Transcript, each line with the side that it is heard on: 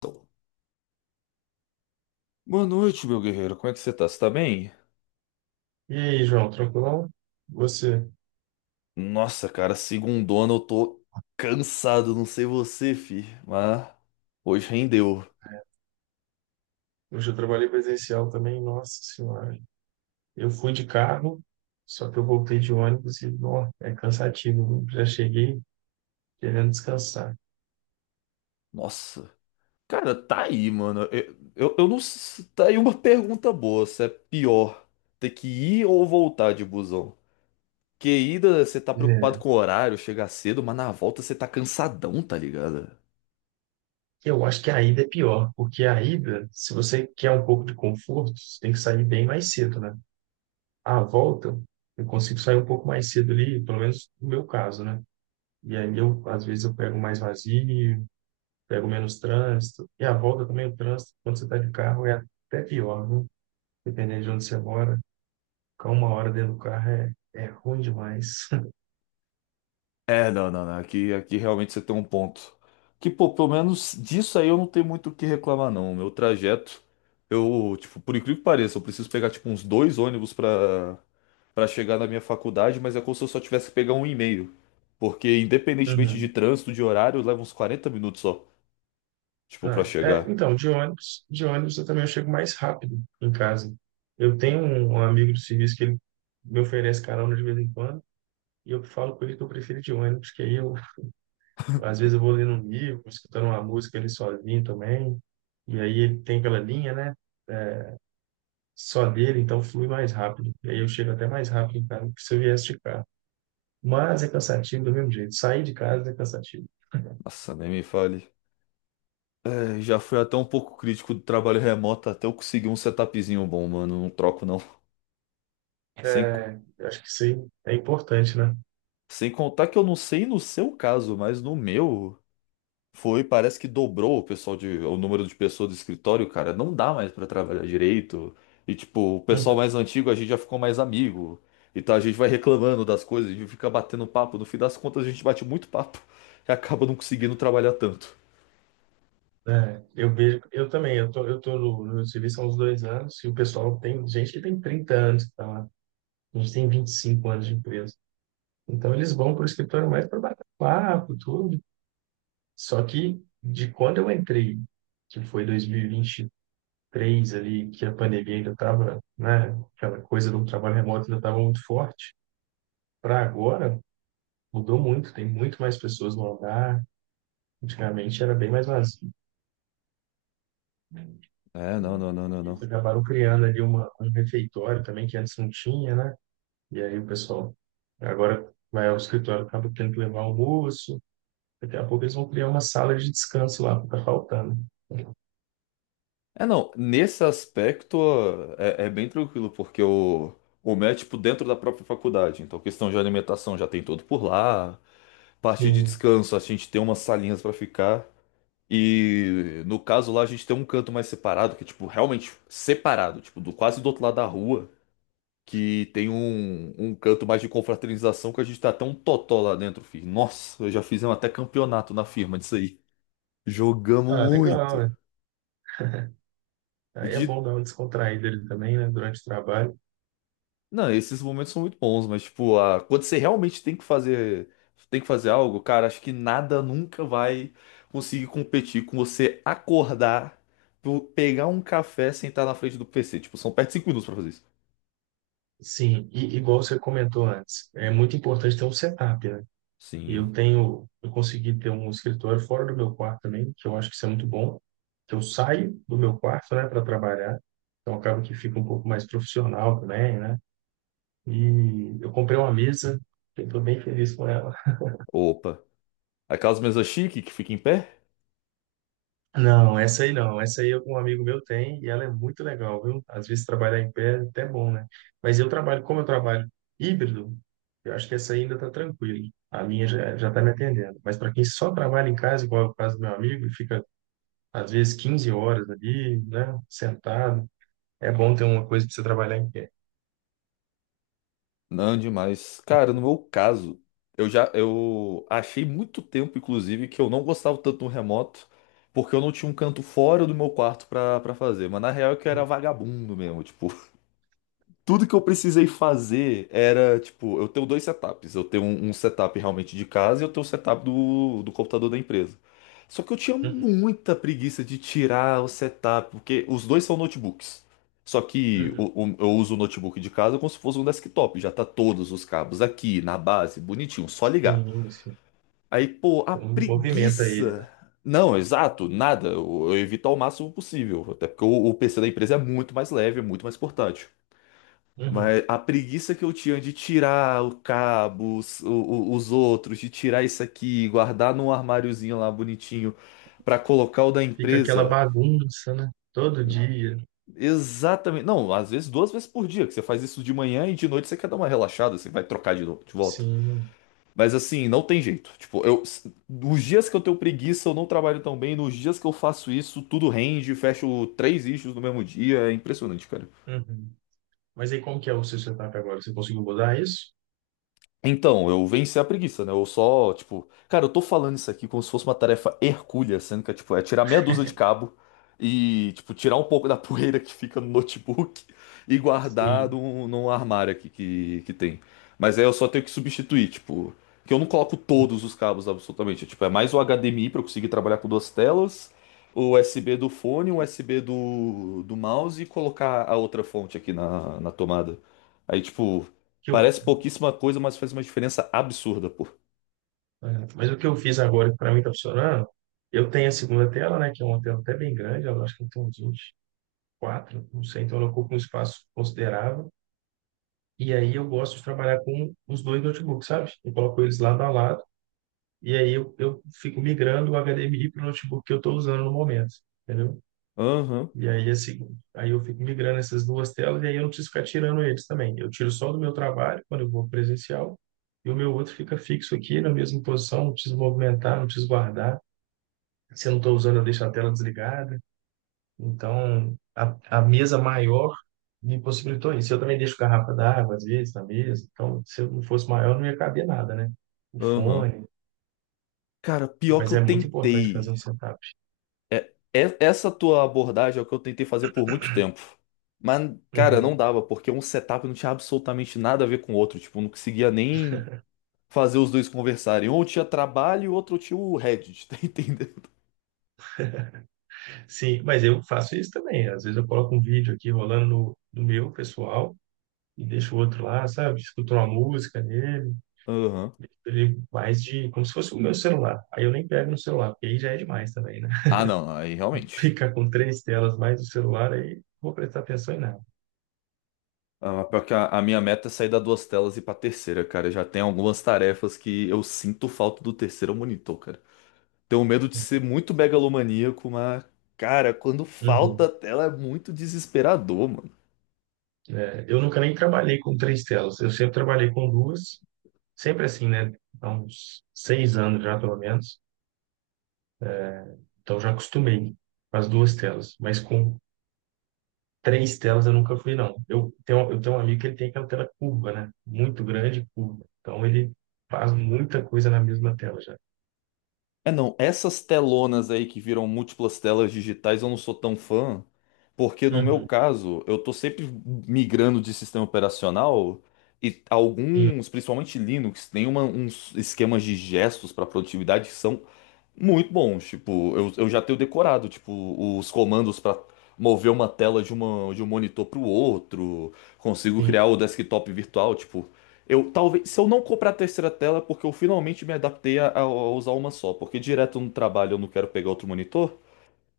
left: Então, boa noite, meu guerreiro. Como é que você tá? Você tá bem?
right: E aí, João, tranquilão? Você?
left: Nossa, cara, segundona eu tô cansado, não sei você, fi, mas hoje rendeu.
right: Hoje eu trabalhei presencial também, nossa senhora. Eu fui de carro, só que eu voltei de ônibus e, ó, é cansativo. Já cheguei querendo descansar.
left: Nossa. Cara, tá aí, mano. Eu não. Tá aí uma pergunta boa, se é pior ter que ir ou voltar de busão? Porque ida você tá preocupado
right: É,
left: com o horário, chegar cedo, mas na volta você tá cansadão, tá ligado?
right: eu acho que a ida é pior, porque a ida, se você quer um pouco de conforto, você tem que sair bem mais cedo, né? A volta, eu consigo sair um pouco mais cedo ali, pelo menos no meu caso, né? E aí eu, às vezes, eu pego mais vazio, pego menos trânsito. E a volta também, o trânsito, quando você está de carro, é até pior, viu? Dependendo de onde você mora, ficar uma hora dentro do carro é ruim demais.
left: É, não, não, não. Aqui, aqui realmente você tem um ponto. Que, pô, pelo menos disso aí eu não tenho muito o que reclamar, não. O meu trajeto, eu, tipo, por incrível que pareça, eu preciso pegar, tipo, uns dois ônibus pra chegar na minha faculdade, mas é como se eu só tivesse que pegar um e meio. Porque, independentemente de
right: Uhum.
left: trânsito, de horário, leva uns 40 minutos só, tipo, pra
right: Ah, é,
left: chegar.
right: então, de ônibus eu também chego mais rápido em casa. Eu tenho um amigo do serviço que ele me oferece carona de vez em quando, e eu falo com ele que eu prefiro de ônibus, que aí eu, às vezes eu vou lendo um livro, escutando uma música ali sozinho também, e aí ele tem aquela linha, né? É, só dele, então flui mais rápido. E aí eu chego até mais rápido em casa do que se eu viesse de carro. Mas é cansativo do mesmo jeito. Sair de casa é cansativo.
left: Nossa, nem me fale. É, já fui até um pouco crítico do trabalho remoto até eu conseguir um setupzinho bom, mano. Não troco, não. Sem,
right: É, eu acho que isso aí é importante, né?
left: Sem contar que eu não sei no seu caso, mas no meu foi, parece que dobrou o pessoal de, o número de pessoas do escritório, cara. Não dá mais pra trabalhar direito. E tipo, o pessoal
right: Uhum.
left: mais antigo a gente já ficou mais amigo. Então a gente vai reclamando das coisas, a gente fica batendo papo. No fim das contas a gente bate muito papo e acaba não conseguindo trabalhar tanto.
right: É, eu vejo, eu também, eu tô no serviço há uns 2 anos e o pessoal tem gente que tem 30 anos que tá lá. A gente tem 25 anos de empresa. Então eles vão para o escritório mais para bater papo, tudo. Só que de quando eu entrei, que foi 2021 três ali, que a pandemia ainda estava, né, aquela coisa do trabalho remoto ainda estava muito forte, para agora mudou muito, tem muito mais pessoas no hangar, antigamente era bem mais vazio. Né.
left: É, não, não, não, não,
right: Eles
left: não.
right: acabaram criando ali um refeitório também, que antes não tinha, né? E aí o pessoal agora vai ao escritório, acaba tendo que levar almoço, daqui a pouco eles vão criar uma sala de descanso lá, porque tá faltando.
left: É, não, nesse aspecto ó, é, é bem tranquilo, porque o MEC, tipo, dentro da própria faculdade. Então, questão de alimentação já tem tudo por lá. Parte de
right: Sim.
left: descanso, a gente tem umas salinhas pra ficar. E no caso lá a gente tem um canto mais separado, que é tipo realmente separado, tipo do quase do outro lado da rua, que tem um canto mais de confraternização que a gente tá até um totó lá dentro, filho. Nossa, eu já fizemos até campeonato na firma disso aí. Jogamos
right: Ah, legal,
left: muito.
right: né? Aí é
left: De
right: bom dar uma descontraída ali também, né, durante o trabalho.
left: Não, esses momentos são muito bons, mas tipo, quando você realmente tem que fazer algo, cara, acho que nada nunca vai conseguir competir com você acordar, tu pegar um café, sentar na frente do PC. Tipo, são perto de 5 minutos pra fazer isso.
right: Sim, e igual você comentou antes, é muito importante ter um setup, né? Eu
left: Sim.
right: tenho, eu consegui ter um escritório fora do meu quarto também, que eu acho que isso é muito bom, que eu saio do meu quarto, né, para trabalhar, então acaba que fica um pouco mais profissional também, né? E eu comprei uma mesa, eu estou bem feliz com ela.
left: Opa. Aquelas mesas chique que fica em pé?
right: Não, essa aí não. Essa aí um amigo meu tem e ela é muito legal, viu? Às vezes trabalhar em pé é até bom, né? Mas eu trabalho, como eu trabalho híbrido, eu acho que essa aí ainda tá tranquila. A minha já, já tá me atendendo. Mas para quem só trabalha em casa, igual é o caso do meu amigo, e fica às vezes 15 horas ali, né? Sentado, é bom ter uma coisa para você trabalhar em pé.
left: Não, demais. Cara, no meu caso, eu já eu achei muito tempo, inclusive, que eu não gostava tanto do remoto. Porque eu não tinha um canto fora do meu quarto pra fazer. Mas na real é que eu era vagabundo mesmo. Tipo, tudo que eu precisei fazer era, tipo, eu tenho dois setups. Eu tenho um setup realmente de casa e eu tenho o setup do computador da empresa. Só que eu tinha
right: Uhum,
left: muita preguiça de tirar o setup, porque os dois são notebooks. Só que
right: uhum.
left: eu uso o notebook de casa como se fosse um desktop. Já tá todos os cabos aqui, na base, bonitinho, só ligar.
right: Sim, sim.
left: Aí, pô, a
right: Você não movimenta ele, né?
left: preguiça. Não, exato, nada. Eu evito ao máximo possível. Até porque o PC da empresa é muito mais leve, é muito mais portátil.
right: Uhum.
left: Mas a preguiça que eu tinha de tirar o cabo, os, os outros, de tirar isso aqui, guardar num armáriozinho lá bonitinho pra colocar o da
right: Fica aquela
left: empresa.
right: bagunça, né? Todo dia.
left: Exatamente. Não, às vezes duas vezes por dia, que você faz isso de manhã e de noite você quer dar uma relaxada, você vai trocar de, novo, de volta.
right: Sim.
left: Mas assim, não tem jeito. Tipo, eu, os dias que eu tenho preguiça, eu não trabalho tão bem. Nos dias que eu faço isso, tudo rende, fecho três issues no mesmo dia. É impressionante, cara.
right: Uhum. Mas aí como que é o seu setup agora? Você conseguiu mudar isso?
left: Então, eu venci a preguiça, né? Eu só, tipo, cara, eu tô falando isso aqui como se fosse uma tarefa hercúlea, sendo que é, tipo, é tirar meia dúzia de cabo e, tipo, tirar um pouco da poeira que fica no notebook e guardar
right: Sim.
left: num armário aqui que tem. Mas aí eu só tenho que substituir, tipo, que eu não coloco todos os cabos absolutamente. É, tipo, é mais o HDMI pra eu conseguir trabalhar com duas telas, o USB do fone, o
right: Que
left: USB do mouse e colocar a outra fonte aqui na tomada. Aí, tipo.
right: que eu,
left: Parece pouquíssima coisa, mas faz uma diferença absurda, pô.
right: é, mas o que eu fiz agora, que para mim tá funcionando, eu tenho a segunda tela, né, que é uma tela até bem grande, eu acho que tem uns 24, não sei, então ela ocupa um espaço considerável. E aí eu gosto de trabalhar com os dois notebooks, sabe? Eu coloco eles lado a lado, e aí eu fico migrando o HDMI para o notebook que eu estou usando no momento, entendeu?
left: Aham,
right: E aí, assim, aí eu fico migrando essas duas telas e aí eu não preciso ficar tirando eles também. Eu tiro só do meu trabalho, quando eu vou presencial, e o meu outro fica fixo aqui na mesma posição, não preciso movimentar, não preciso guardar. Se eu não estou usando, eu deixo a tela desligada. Então, a mesa maior me possibilitou isso. Eu também deixo garrafa d'água, às vezes, na mesa. Então, se eu não fosse maior, não ia caber nada, né? O
left: aham.
right: fone.
left: Cara, pior que
right: Mas
left: eu
right: é muito importante fazer
left: tentei.
right: um setup.
left: É, essa tua abordagem é o que eu tentei fazer por muito tempo. Mas, cara, não
right: Uhum.
left: dava, porque um setup não tinha absolutamente nada a ver com o outro. Tipo, eu não conseguia nem fazer os dois conversarem. Um tinha trabalho e o outro tinha o Reddit, tá entendendo?
right: Sim, mas eu faço isso também. Às vezes eu coloco um vídeo aqui rolando no meu pessoal e deixo o outro lá, sabe? Escuto uma música nele,
left: Aham.
right: ele mais de como se fosse o meu celular. Aí eu nem pego no celular, porque aí já é demais também, né?
left: Ah, não, aí realmente.
right: Ficar com três telas mais no celular, aí não vou prestar atenção em nada.
left: Ah, mas pior que a minha meta é sair da duas telas e ir pra terceira, cara. Já tem algumas tarefas que eu sinto falta do terceiro monitor, cara. Tenho medo de ser muito megalomaníaco, mas, cara, quando falta a
right: Uhum.
left: tela é muito desesperador, mano.
right: É, eu nunca nem trabalhei com três telas. Eu sempre trabalhei com duas, sempre assim, né? Há uns 6 anos já, pelo menos. Então já acostumei com as duas telas, mas com três telas eu nunca fui, não. Eu tenho um amigo que ele tem aquela tela curva, né? Muito grande, curva. Então ele faz muita coisa na mesma tela já.
left: É não, essas telonas aí que viram múltiplas telas digitais eu não sou tão fã, porque no meu
right: Uhum.
left: caso eu tô sempre migrando de sistema operacional e
right: Sim,
left: alguns, principalmente Linux, tem uns esquemas de gestos para produtividade que são muito bons. Tipo, eu já tenho decorado, tipo, os comandos para mover uma tela de, uma, de um monitor para o outro, consigo
right: sim.
left: criar o desktop virtual, tipo. Eu talvez, se eu não comprar a terceira tela, é porque eu finalmente me adaptei a usar uma só, porque direto no trabalho eu não quero pegar outro monitor.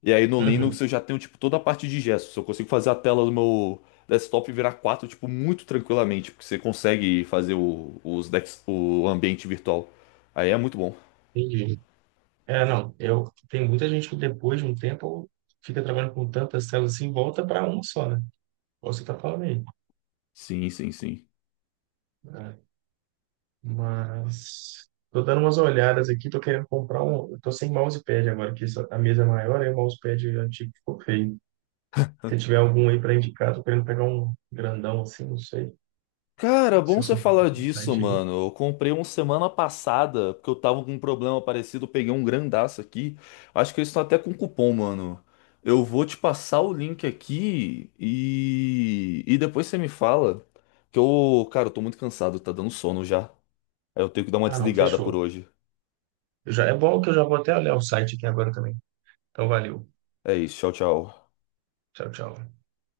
left: E aí no Linux
right: Uhum.
left: eu já tenho tipo toda a parte de gestos. Eu consigo fazer a tela do meu desktop virar 4 tipo, muito tranquilamente, porque você consegue fazer o, os dex, o ambiente virtual. Aí é muito bom.
right: Entendi. É, não. Eu, tem muita gente que depois de um tempo fica trabalhando com tantas telas assim, volta para uma só, né? Igual você tá falando aí.
left: Sim, sim, sim.
right: É, mas tô dando umas olhadas aqui, tô querendo comprar um. Eu tô sem mousepad agora, que a mesa é maior, aí o mousepad antigo ficou feio. Se tiver algum aí para indicar, tô querendo pegar um grandão assim, não sei.
left: Cara, bom
right: Se
left: você
right: souber de
left: falar
right: algum
left: disso,
right: site aí.
left: mano. Eu comprei um semana passada, porque eu tava com um problema parecido, eu peguei um grandaço aqui. Acho que eles estão até com cupom, mano. Eu vou te passar o link aqui e depois você me fala. Que eu, cara, eu tô muito cansado, tá dando sono já. Aí eu tenho que dar uma
right: Ah, não,
left: desligada por
right: fechou.
left: hoje.
right: Eu já, é bom que eu já vou até olhar o site aqui agora também. Então, valeu.
left: É isso, tchau, tchau.
right: Tchau, tchau.